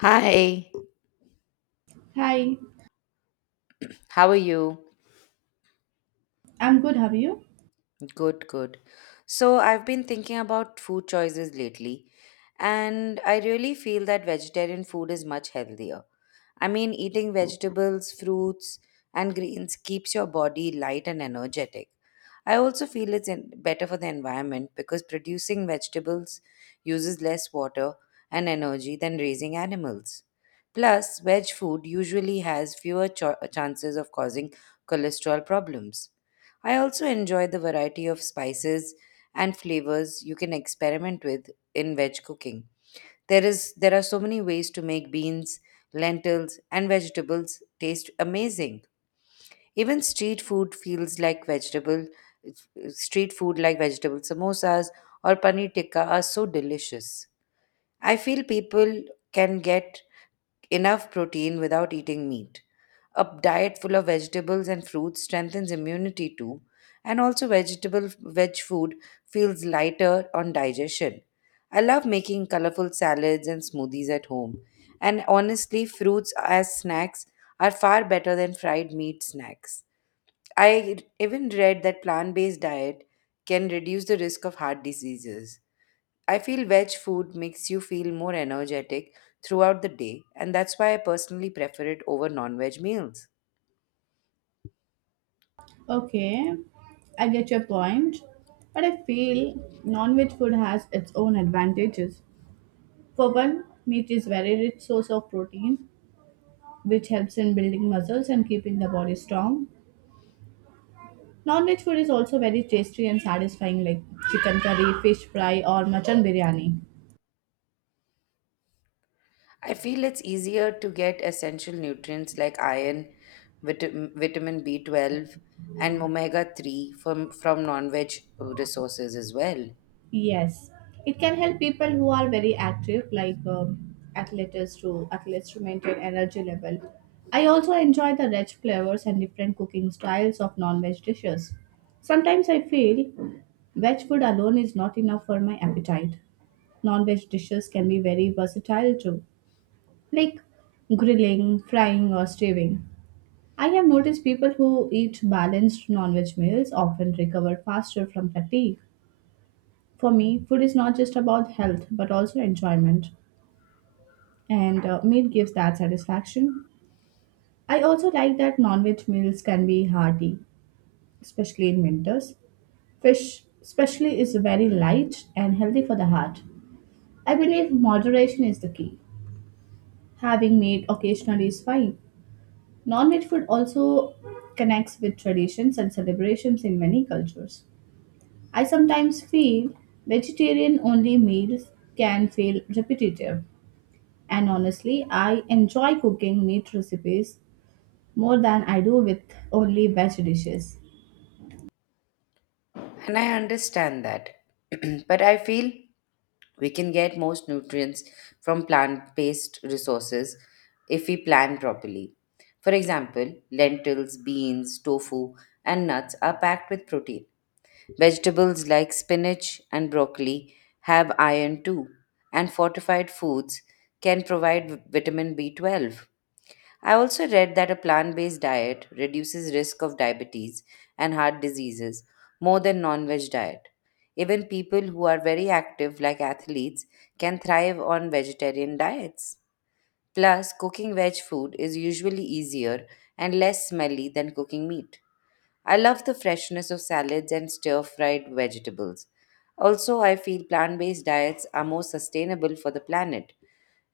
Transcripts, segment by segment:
Hi, Hi, how are you? I'm good. How are you? Good, good. So, I've been thinking about food choices lately, and I really feel that vegetarian food is much healthier. I mean, eating vegetables, fruits, and greens keeps your body light and energetic. I also feel it's better for the environment because producing vegetables uses less water and energy than raising animals. Plus, veg food usually has fewer chances of causing cholesterol problems. I also enjoy the variety of spices and flavors you can experiment with in veg cooking. There are so many ways to make beans, lentils and vegetables taste amazing. Even street food feels like vegetable street food like vegetable samosas or paneer tikka are so delicious. I feel people can get enough protein without eating meat. A diet full of vegetables and fruits strengthens immunity too, and also veg food feels lighter on digestion. I love making colorful salads and smoothies at home, and honestly, fruits as snacks are far better than fried meat snacks. I even read that plant based diet can reduce the risk of heart diseases. I feel veg food makes you feel more energetic throughout the day, and that's why I personally prefer it over non veg meals. Okay, I get your point, but I feel non-veg food has its own advantages. For one, meat is very rich source of protein, which helps in building muscles and keeping the body strong. Non-veg food is also very tasty and satisfying, like chicken curry, fish fry, or mutton biryani. I feel it's easier to get essential nutrients like iron, vitamin B12, and omega 3 from non veg resources as well. Yes, it can help people who are very active, like athletes to maintain energy level. I also enjoy the rich flavors and different cooking styles of non-veg dishes. Sometimes I feel veg food alone is not enough for my appetite. Non-veg dishes can be very versatile too, like grilling, frying, or stewing. I have noticed people who eat balanced non-veg meals often recover faster from fatigue. For me, food is not just about health but also enjoyment, and meat gives that satisfaction. I also like that non veg meals can be hearty, especially in winters. Fish, especially, is very light and healthy for the heart. I believe moderation is the key. Having meat occasionally is fine. Non veg food also connects with traditions and celebrations in many cultures. I sometimes feel vegetarian only meals can feel repetitive. And honestly, I enjoy cooking meat recipes more than I do with only veg dishes. And I understand that. But I feel we can get most nutrients from plant based resources if we plan properly. For example, lentils, beans, tofu, and nuts are packed with protein. Vegetables like spinach and broccoli have iron too, and fortified foods can provide vitamin B12. I also read that a plant based diet reduces risk of diabetes and heart diseases more than non veg diet. Even people who are very active, like athletes, can thrive on vegetarian diets. Plus, cooking veg food is usually easier and less smelly than cooking meat. I love the freshness of salads and stir fried vegetables. Also, I feel plant based diets are more sustainable for the planet.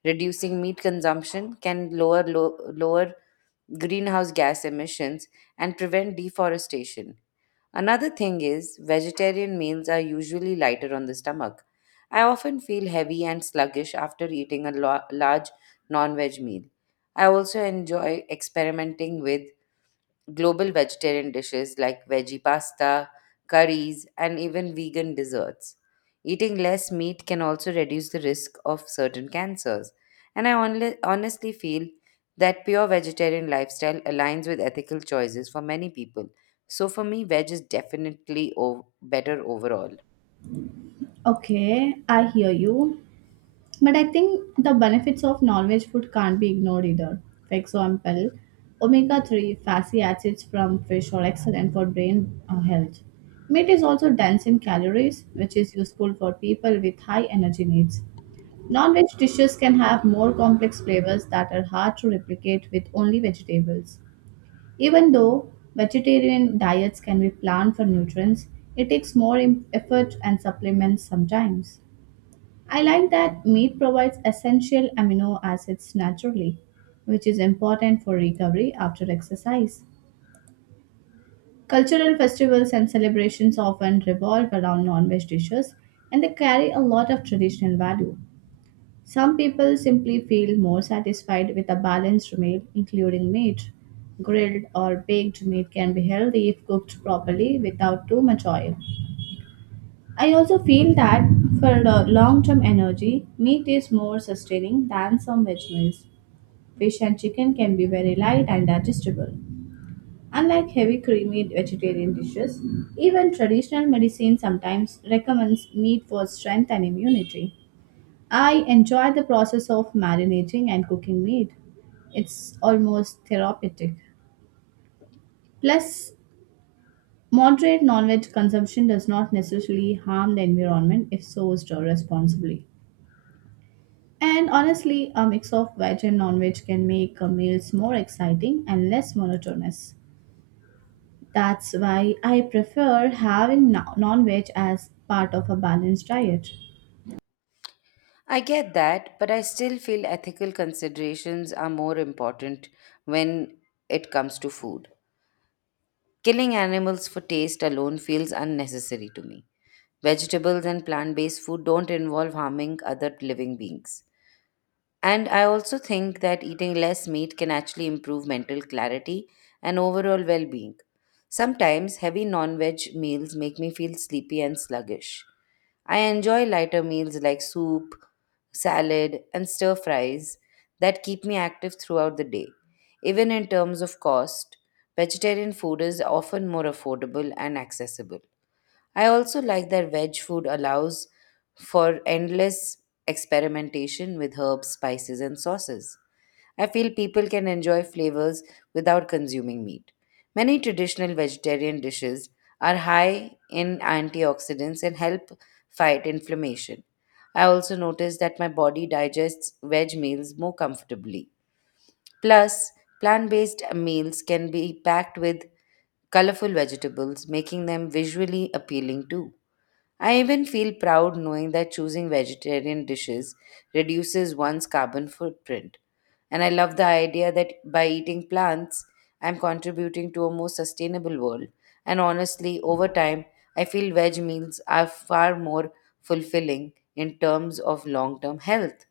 Reducing meat consumption can lower greenhouse gas emissions and prevent deforestation. Another thing is, vegetarian meals are usually lighter on the stomach. I often feel heavy and sluggish after eating a large non veg meal. I also enjoy experimenting with global vegetarian dishes like veggie pasta, curries, and even vegan desserts. Eating less meat can also reduce the risk of certain cancers. And honestly feel that pure vegetarian lifestyle aligns with ethical choices for many people. So for me, veg is definitely better overall. Okay, I hear you. But I think the benefits of non-veg food can't be ignored either. For example, omega-3 fatty acids from fish are excellent for brain health. Meat is also dense in calories, which is useful for people with high energy needs. Non-veg dishes can have more complex flavors that are hard to replicate with only vegetables. Even though vegetarian diets can be planned for nutrients, it takes more effort and supplements sometimes. I like that meat provides essential amino acids naturally, which is important for recovery after exercise. Cultural festivals and celebrations often revolve around non veg dishes and they carry a lot of traditional value. Some people simply feel more satisfied with a balanced meal, including meat. Grilled or baked meat can be healthy if cooked properly without too much oil. I also feel that for long term energy, meat is more sustaining than some veg meals. Fish and chicken can be very light and digestible. Unlike heavy creamy vegetarian dishes, even traditional medicine sometimes recommends meat for strength and immunity. I enjoy the process of marinating and cooking meat. It's almost therapeutic. Plus, moderate non-veg consumption does not necessarily harm the environment if sourced or responsibly. And honestly, a mix of veg and non-veg can make meals more exciting and less monotonous. That's why I prefer having non-veg as part of a balanced diet. I get that, but I still feel ethical considerations are more important when it comes to food. Killing animals for taste alone feels unnecessary to me. Vegetables and plant based food don't involve harming other living beings. And I also think that eating less meat can actually improve mental clarity and overall well being. Sometimes heavy non veg meals make me feel sleepy and sluggish. I enjoy lighter meals like soup, salad, and stir fries that keep me active throughout the day. Even in terms of cost, vegetarian food is often more affordable and accessible. I also like that veg food allows for endless experimentation with herbs, spices, and sauces. I feel people can enjoy flavors without consuming meat. Many traditional vegetarian dishes are high in antioxidants and help fight inflammation. I also notice that my body digests veg meals more comfortably. Plus, plant based meals can be packed with colorful vegetables, making them visually appealing too. I even feel proud knowing that choosing vegetarian dishes reduces one's carbon footprint. And I love the idea that by eating plants, I'm contributing to a more sustainable world. And honestly, over time, I feel veg meals are far more fulfilling in terms of long term health.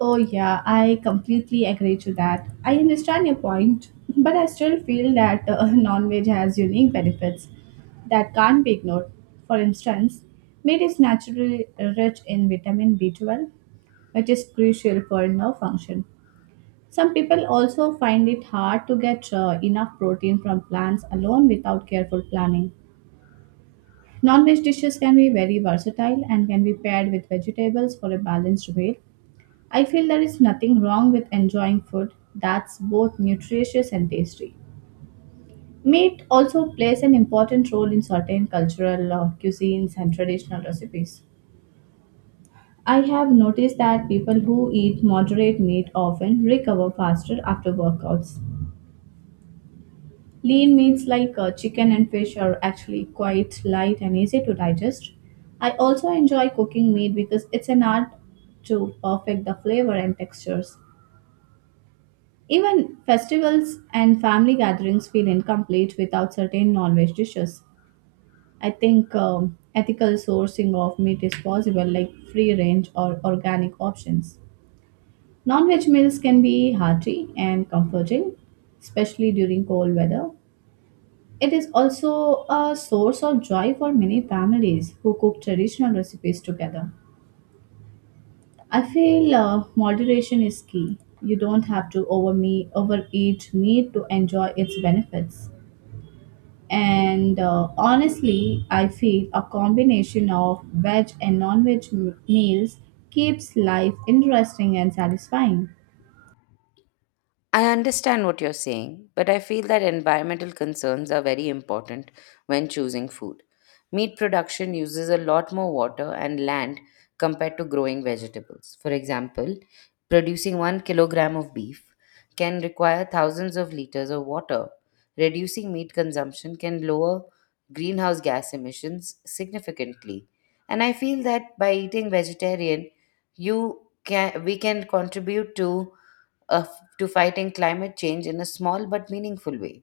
Oh, yeah, I completely agree to that. I understand your point, but I still feel that non veg has unique benefits that can't be ignored. For instance, meat is naturally rich in vitamin B12, which is crucial for nerve function. Some people also find it hard to get enough protein from plants alone without careful planning. Non veg dishes can be very versatile and can be paired with vegetables for a balanced meal. I feel there is nothing wrong with enjoying food that's both nutritious and tasty. Meat also plays an important role in certain cultural cuisines and traditional recipes. I have noticed that people who eat moderate meat often recover faster after workouts. Lean meats like chicken and fish are actually quite light and easy to digest. I also enjoy cooking meat because it's an art to perfect the flavor and textures. Even festivals and family gatherings feel incomplete without certain non-veg dishes. I think ethical sourcing of meat is possible, like free range or organic options. Non-veg meals can be hearty and comforting, especially during cold weather. It is also a source of joy for many families who cook traditional recipes together. I feel moderation is key. You don't have to overeat meat to enjoy its benefits. And honestly, I feel a combination of veg and non veg meals keeps life interesting and satisfying. I understand what you're saying, but I feel that environmental concerns are very important when choosing food. Meat production uses a lot more water and land compared to growing vegetables. For example, producing 1 kilogram of beef can require thousands of liters of water. Reducing meat consumption can lower greenhouse gas emissions significantly. And I feel that by eating vegetarian, you can we can contribute of, to fighting climate change in a small but meaningful way.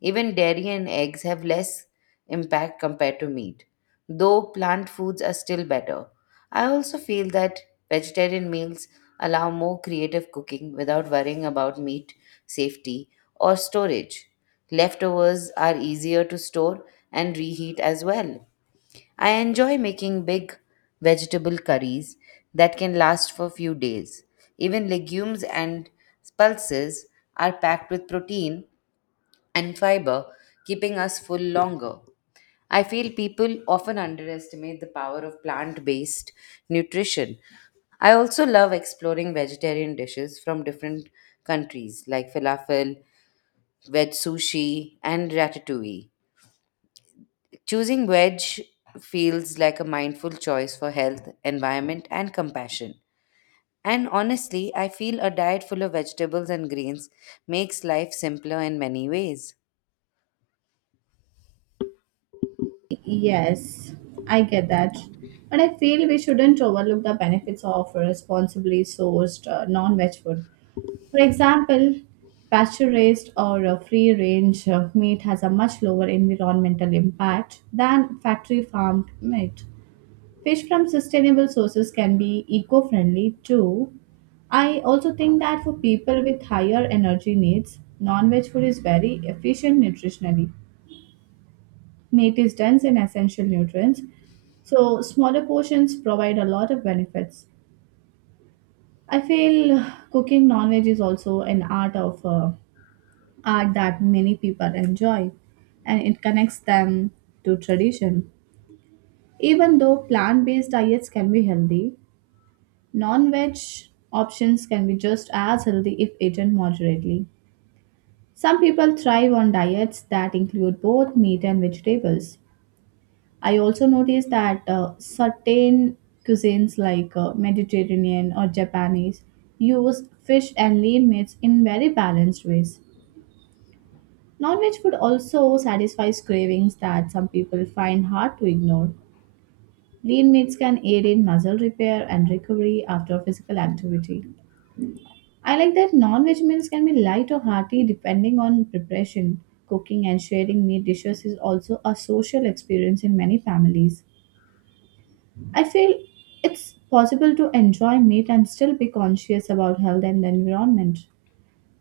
Even dairy and eggs have less impact compared to meat, though plant foods are still better. I also feel that vegetarian meals allow more creative cooking without worrying about meat safety or storage. Leftovers are easier to store and reheat as well. I enjoy making big vegetable curries that can last for few days. Even legumes and pulses are packed with protein and fiber, keeping us full longer. I feel people often underestimate the power of plant based nutrition. I also love exploring vegetarian dishes from different countries like falafel, veg sushi, and ratatouille. Choosing wedge feels like a mindful choice for health, environment, and compassion. And honestly, I feel a diet full of vegetables and greens makes life simpler in many ways. Yes, I get that. But I feel we shouldn't overlook the benefits of responsibly sourced non veg food. For example, pasture raised or free range meat has a much lower environmental impact than factory farmed meat. Fish from sustainable sources can be eco friendly too. I also think that for people with higher energy needs, non veg food is very efficient nutritionally. Meat is dense in essential nutrients, so smaller portions provide a lot of benefits. I feel cooking non veg is also an art that many people enjoy and it connects them to tradition. Even though plant based diets can be healthy, non-veg options can be just as healthy if eaten moderately. Some people thrive on diets that include both meat and vegetables. I also noticed that certain cuisines like Mediterranean or Japanese use fish and lean meats in very balanced ways. Non-veg food also satisfies cravings that some people find hard to ignore. Lean meats can aid in muscle repair and recovery after physical activity. I like that non veg meals can be light or hearty depending on preparation. Cooking and sharing meat dishes is also a social experience in many families. I feel it's possible to enjoy meat and still be conscious about health and the environment.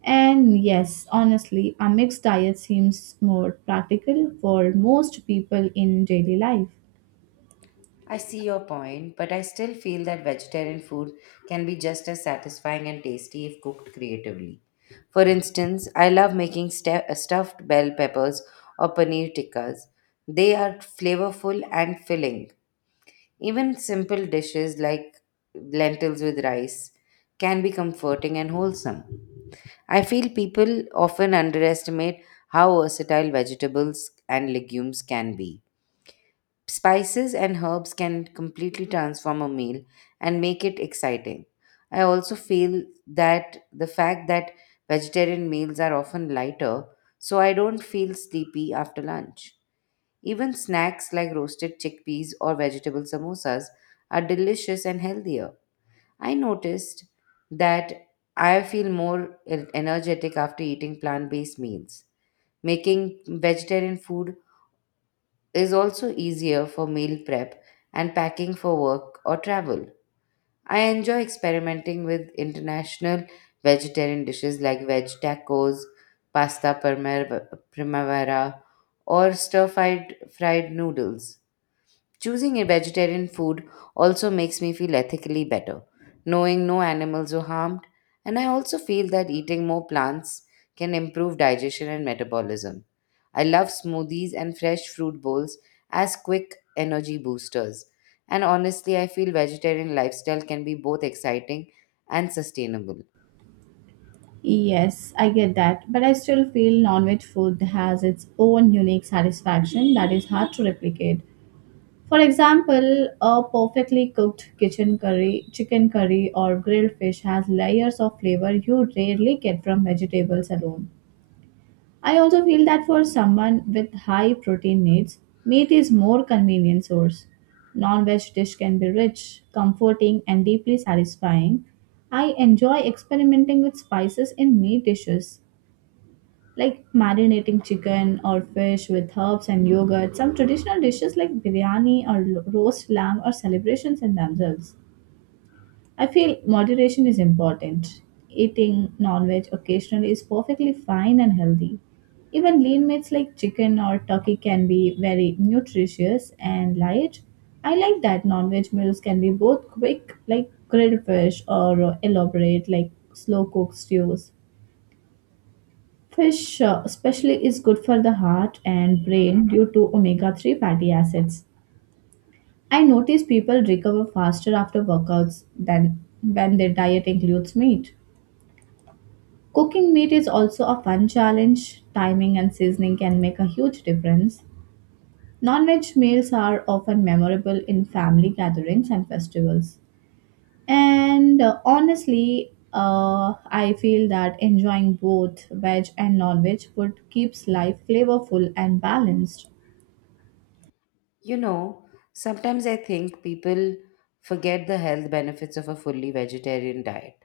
And yes, honestly, a mixed diet seems more practical for most people in daily life. I see your point, but I still feel that vegetarian food can be just as satisfying and tasty if cooked creatively. For instance, I love making stuffed bell peppers or paneer tikkas. They are flavorful and filling. Even simple dishes like lentils with rice can be comforting and wholesome. I feel people often underestimate how versatile vegetables and legumes can be. Spices and herbs can completely transform a meal and make it exciting. I also feel that the fact that vegetarian meals are often lighter, so I don't feel sleepy after lunch. Even snacks like roasted chickpeas or vegetable samosas are delicious and healthier. I noticed that I feel more energetic after eating plant based meals. Making vegetarian food is also easier for meal prep and packing for work or travel. I enjoy experimenting with international vegetarian dishes like veg tacos, primavera, or stir fried fried noodles. Choosing a vegetarian food also makes me feel ethically better, knowing no animals were harmed, and I also feel that eating more plants can improve digestion and metabolism. I love smoothies and fresh fruit bowls as quick energy boosters. And honestly, I feel vegetarian lifestyle can be both exciting and sustainable. Yes, I get that, but I still feel non veg food has its own unique satisfaction that is hard to replicate. For example, a perfectly cooked chicken curry, or grilled fish has layers of flavor you rarely get from vegetables alone. I also feel that for someone with high protein needs, meat is more convenient source. Non-veg dish can be rich, comforting, and deeply satisfying. I enjoy experimenting with spices in meat dishes like marinating chicken or fish with herbs and yogurt. Some traditional dishes like biryani or roast lamb are celebrations in themselves. I feel moderation is important. Eating non veg occasionally is perfectly fine and healthy. Even lean meats like chicken or turkey can be very nutritious and light. I like that non veg meals can be both quick, like grilled fish, or elaborate, like slow cooked stews. Fish, especially, is good for the heart and brain due to omega 3 fatty acids. I notice people recover faster after workouts than when their diet includes meat. Cooking meat is also a fun challenge. Timing and seasoning can make a huge difference. Non veg meals are often memorable in family gatherings and festivals. And honestly, I feel that enjoying both veg and non-veg food keeps life flavorful and balanced. You know, sometimes I think people forget the health benefits of a fully vegetarian diet.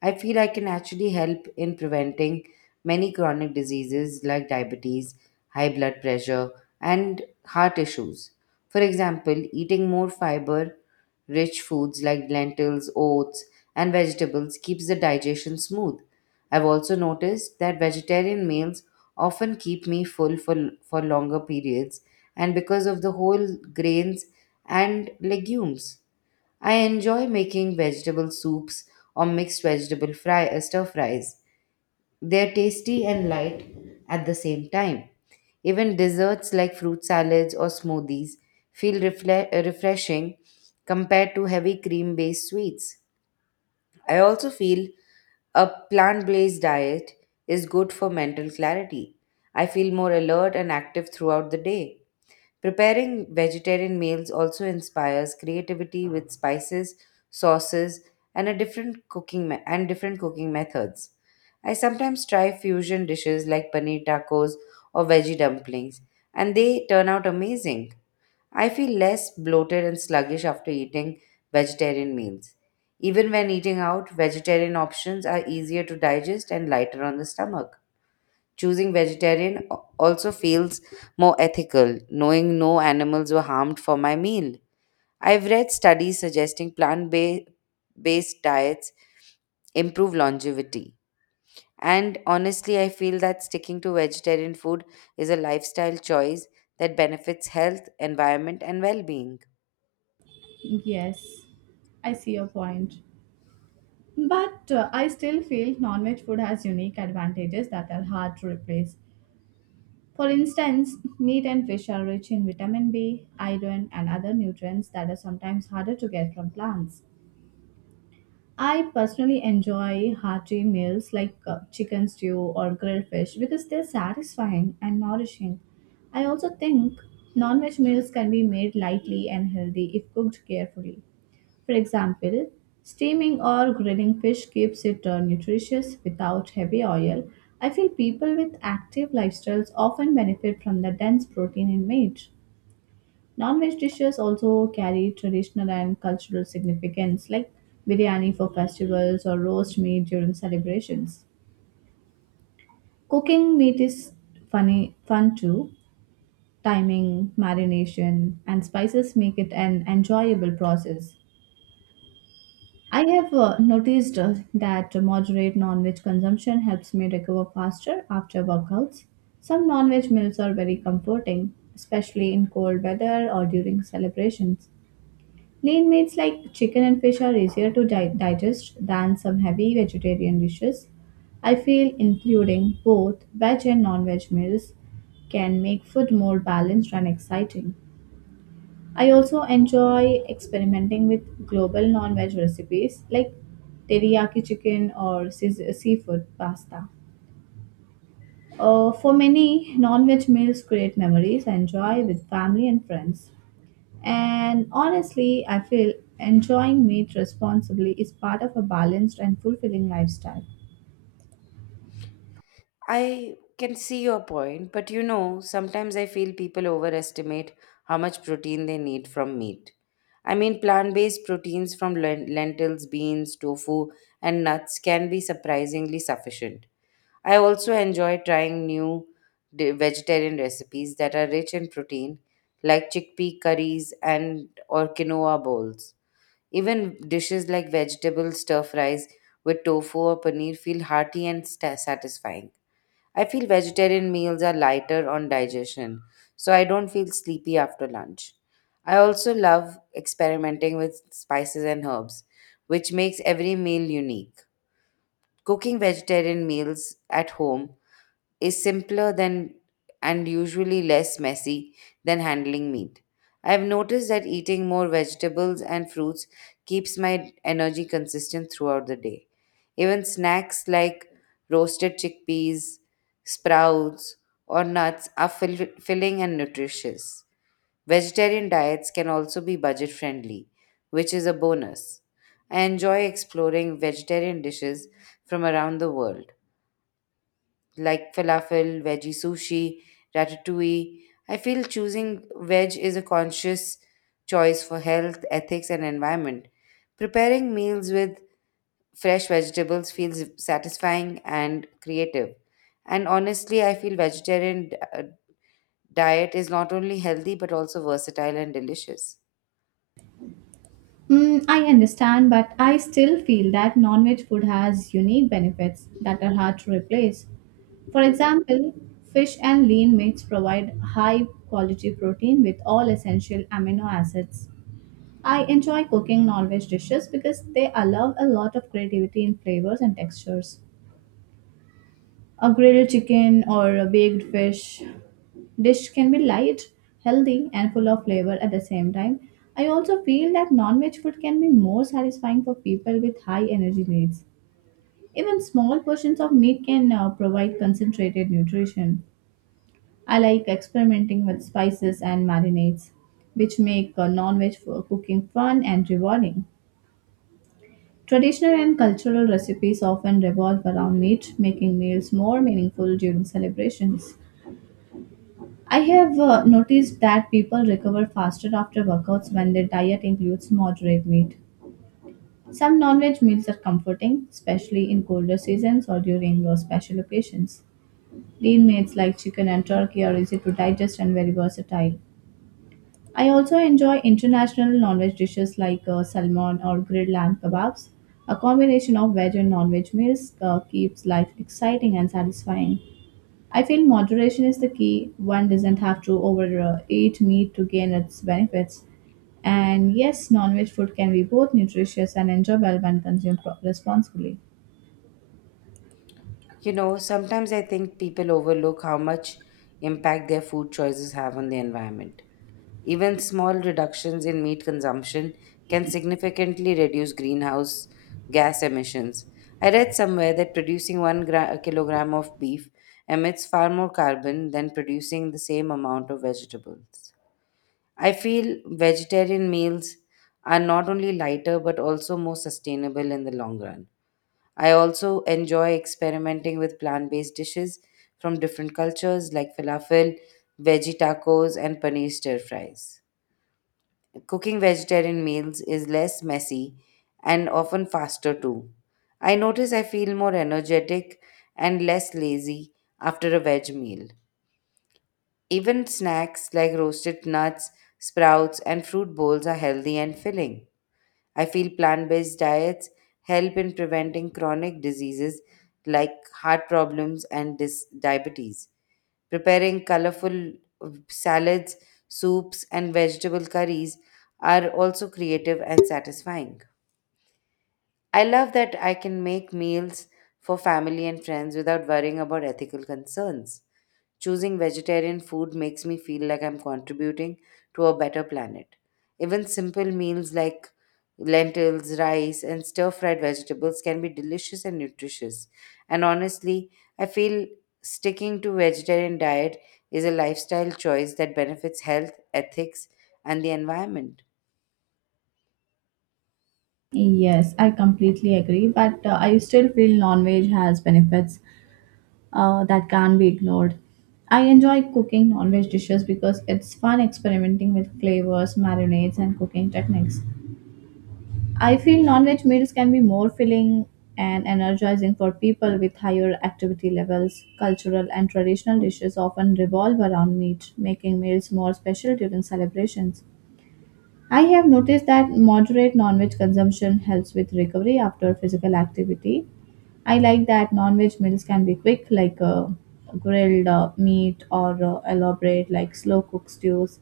I feel I can actually help in preventing many chronic diseases like diabetes, high blood pressure, and heart issues. For example, eating more fiber rich foods like lentils, oats, and vegetables keeps the digestion smooth. I've also noticed that vegetarian meals often keep me full for longer periods and because of the whole grains and legumes. I enjoy making vegetable soups or mixed stir fries. They're tasty and light at the same time. Even desserts like fruit salads or smoothies feel refreshing compared to heavy cream based sweets. I also feel a plant based diet is good for mental clarity. I feel more alert and active throughout the day. Preparing vegetarian meals also inspires creativity with spices, sauces, and a different cooking me- and different cooking methods. I sometimes try fusion dishes like paneer tacos or veggie dumplings, and they turn out amazing. I feel less bloated and sluggish after eating vegetarian meals. Even when eating out, vegetarian options are easier to digest and lighter on the stomach. Choosing vegetarian also feels more ethical, knowing no animals were harmed for my meal. I've read studies suggesting plant based diets improve longevity. And honestly, I feel that sticking to vegetarian food is a lifestyle choice that benefits health, environment, and well being. Yes, I see your point. But I still feel non-veg food has unique advantages that are hard to replace. For instance, meat and fish are rich in vitamin B, iron, and other nutrients that are sometimes harder to get from plants. I personally enjoy hearty meals like chicken stew or grilled fish because they're satisfying and nourishing. I also think non veg meals can be made lightly and healthy if cooked carefully. For example, steaming or grilling fish keeps it nutritious without heavy oil. I feel people with active lifestyles often benefit from the dense protein in meat. Non-veg dishes also carry traditional and cultural significance, like biryani for festivals or roast meat during celebrations. Cooking meat is fun too. Timing, marination, and spices make it an enjoyable process. I have noticed that moderate non-veg consumption helps me recover faster after workouts. Some non-veg meals are very comforting, especially in cold weather or during celebrations. Lean meats like chicken and fish are easier to digest than some heavy vegetarian dishes. I feel including both veg and non veg meals can make food more balanced and exciting. I also enjoy experimenting with global non veg recipes like teriyaki chicken or seafood pasta. For many, non veg meals create memories and joy with family and friends. And honestly, I feel enjoying meat responsibly is part of a balanced and fulfilling lifestyle. I can see your point, but you know, sometimes I feel people overestimate how much protein they need from meat. I mean, plant based proteins from lentils, beans, tofu, and nuts can be surprisingly sufficient. I also enjoy trying new vegetarian recipes that are rich in protein, like chickpea curries and or quinoa bowls. Even dishes like vegetable stir fries with tofu or paneer feel hearty and sta satisfying. I feel vegetarian meals are lighter on digestion, so I don't feel sleepy after lunch. I also love experimenting with spices and herbs, which makes every meal unique. Cooking vegetarian meals at home is simpler than and usually less messy than handling meat. I've noticed that eating more vegetables and fruits keeps my energy consistent throughout the day. Even snacks like roasted chickpeas, sprouts, or nuts are filling and nutritious. Vegetarian diets can also be budget friendly, which is a bonus. I enjoy exploring vegetarian dishes from around the world like falafel, veggie sushi, ratatouille. I feel choosing veg is a conscious choice for health, ethics, and environment. Preparing meals with fresh vegetables feels satisfying and creative. And honestly, I feel vegetarian uh, diet is not only healthy but also versatile and delicious. Mm, I understand, but I still feel that non veg food has unique benefits that are hard to replace. For example, fish and lean meats provide high quality protein with all essential amino acids. I enjoy cooking non veg dishes because they allow a lot of creativity in flavors and textures. A grilled chicken or a baked fish dish can be light, healthy, and full of flavor at the same time. I also feel that non veg food can be more satisfying for people with high energy needs. Even small portions of meat can provide concentrated nutrition. I like experimenting with spices and marinades, which make non veg cooking fun and rewarding. Traditional and cultural recipes often revolve around meat, making meals more meaningful during celebrations. I have noticed that people recover faster after workouts when their diet includes moderate meat. Some non veg meals are comforting, especially in colder seasons or during special occasions. Lean meats like chicken and turkey are easy to digest and very versatile. I also enjoy international non veg dishes like salmon or grilled lamb kebabs. A combination of veg and non veg meals keeps life exciting and satisfying. I feel moderation is the key. One doesn't have to overeat meat to gain its benefits. And yes, non veg food can be both nutritious and enjoyable when consumed responsibly. You know, sometimes I think people overlook how much impact their food choices have on the environment. Even small reductions in meat consumption can significantly reduce greenhouse gas emissions. I read somewhere that producing kilogram of beef emits far more carbon than producing the same amount of vegetables. I feel vegetarian meals are not only lighter but also more sustainable in the long run. I also enjoy experimenting with plant based dishes from different cultures like falafel, veggie tacos, and paneer stir fries. Cooking vegetarian meals is less messy and often faster too. I notice I feel more energetic and less lazy after a veg meal. Even snacks like roasted nuts, sprouts, and fruit bowls are healthy and filling. I feel plant based diets help in preventing chronic diseases like heart problems and diabetes. Preparing colorful salads, soups, and vegetable curries are also creative and satisfying. I love that I can make meals for family and friends without worrying about ethical concerns. Choosing vegetarian food makes me feel like I'm contributing to a better planet. Even simple meals like lentils, rice, and stir fried vegetables can be delicious and nutritious. And honestly, I feel sticking to vegetarian diet is a lifestyle choice that benefits health, ethics, and the environment. Yes, I completely agree, but I still feel non veg has benefits that can't be ignored. I enjoy cooking non veg dishes because it's fun experimenting with flavors, marinades, and cooking techniques. I feel non-veg meals can be more filling and energizing for people with higher activity levels. Cultural and traditional dishes often revolve around meat, making meals more special during celebrations. I have noticed that moderate non-veg consumption helps with recovery after physical activity. I like that non-veg meals can be quick, like grilled meat or elaborate, like slow cooked stews.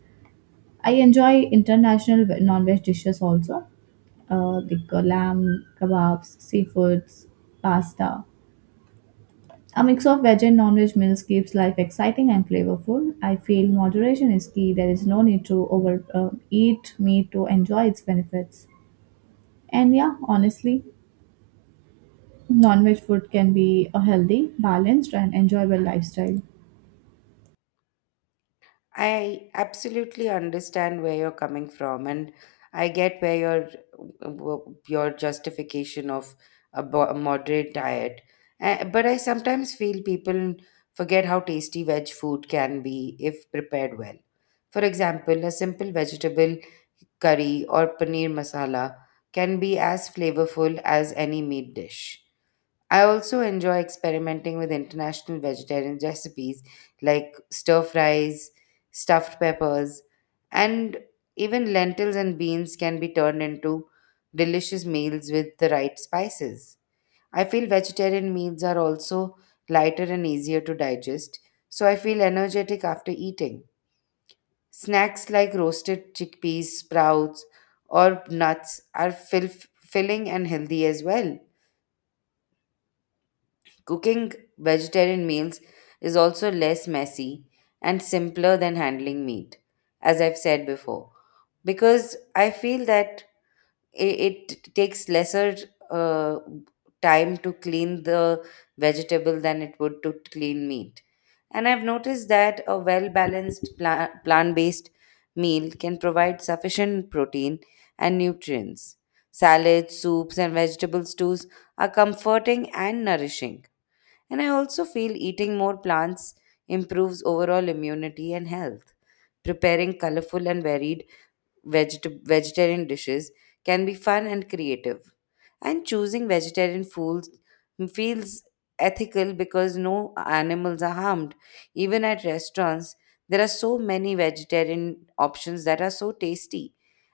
I enjoy international non-veg dishes also the lamb kebabs, seafoods, pasta. A mix of veg and non-veg meals keeps life exciting and flavorful. I feel moderation is key. There is no need to over eat meat to enjoy its benefits. And yeah, honestly, non-veg food can be a healthy, balanced, and enjoyable lifestyle. I absolutely understand where you're coming from, and I get where your your justification of a moderate diet. But I sometimes feel people forget how tasty veg food can be if prepared well. For example, a simple vegetable curry or paneer masala can be as flavorful as any meat dish. I also enjoy experimenting with international vegetarian recipes like stir fries, stuffed peppers, and even lentils and beans can be turned into delicious meals with the right spices. I feel vegetarian meals are also lighter and easier to digest, so I feel energetic after eating. Snacks like roasted chickpeas, sprouts, or nuts are filling and healthy as well. Cooking vegetarian meals is also less messy and simpler than handling meat, as I've said before, because I feel that it takes lesser uh, time to clean the vegetable than it would to clean meat. And I've noticed that a well balanced plant based meal can provide sufficient protein and nutrients. Salads, soups, and vegetable stews are comforting and nourishing and I also feel eating more plants improves overall immunity and health. Preparing colorful and varied vegetarian dishes can be fun and creative. And choosing vegetarian foods feels ethical because no animals are harmed. Even at restaurants, there are so many vegetarian options that are so tasty.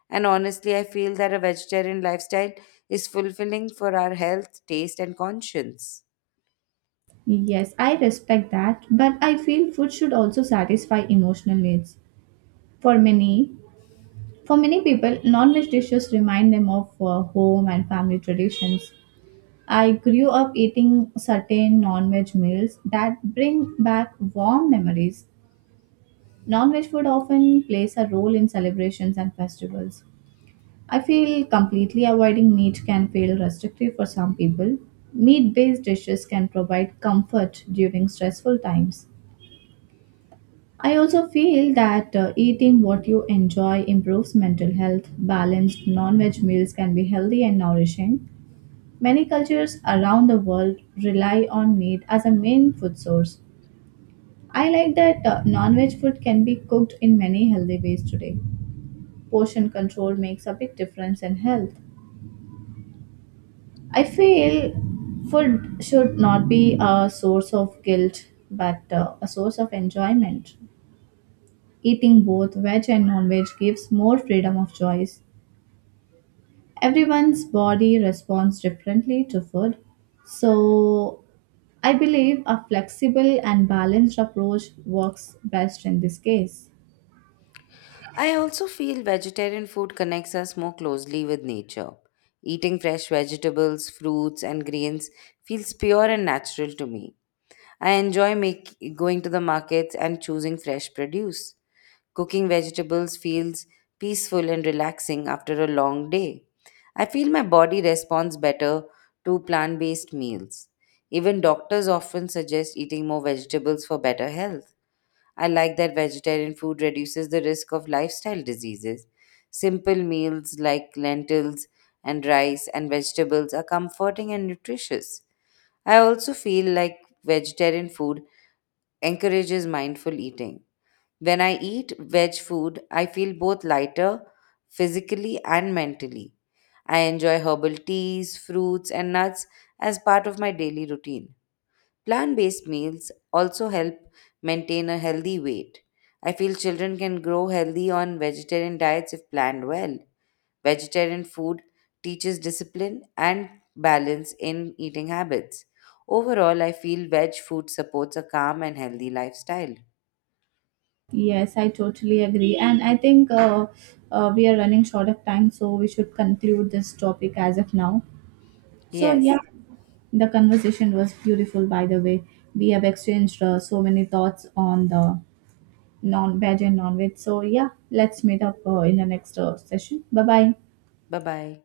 And honestly, I feel that a vegetarian lifestyle is fulfilling for our health, taste, and conscience. Yes, I respect that, but I feel food should also satisfy emotional needs. For many, For many people, non-veg dishes remind them of home and family traditions. I grew up eating certain non-veg meals that bring back warm memories. Non-veg food often plays a role in celebrations and festivals. I feel completely avoiding meat can feel restrictive for some people. Meat-based dishes can provide comfort during stressful times. I also feel that eating what you enjoy improves mental health. Balanced non veg meals can be healthy and nourishing. Many cultures around the world rely on meat as a main food source. I like that non veg food can be cooked in many healthy ways today. Portion control makes a big difference in health. I feel food should not be a source of guilt but a source of enjoyment. Eating both veg and non-veg gives more freedom of choice. Everyone's body responds differently to food, so I believe a flexible and balanced approach works best in this case. I also feel vegetarian food connects us more closely with nature. Eating fresh vegetables, fruits, and greens feels pure and natural to me. I enjoy going to the markets and choosing fresh produce. Cooking vegetables feels peaceful and relaxing after a long day. I feel my body responds better to plant based meals. Even doctors often suggest eating more vegetables for better health. I like that vegetarian food reduces the risk of lifestyle diseases. Simple meals like lentils and rice and vegetables are comforting and nutritious. I also feel like vegetarian food encourages mindful eating. When I eat veg food, I feel both lighter physically and mentally. I enjoy herbal teas, fruits, and nuts as part of my daily routine. Plant based meals also help maintain a healthy weight. I feel children can grow healthy on vegetarian diets if planned well. Vegetarian food teaches discipline and balance in eating habits. Overall, I feel veg food supports a calm and healthy lifestyle. Yes, I totally agree. And I think we are running short of time, so we should conclude this topic as of now. So, yeah, Yes. the conversation was beautiful, by the way. We have exchanged so many thoughts on the non-veg and non-veg. So yeah, let's meet up in the next session. Bye bye. Bye bye.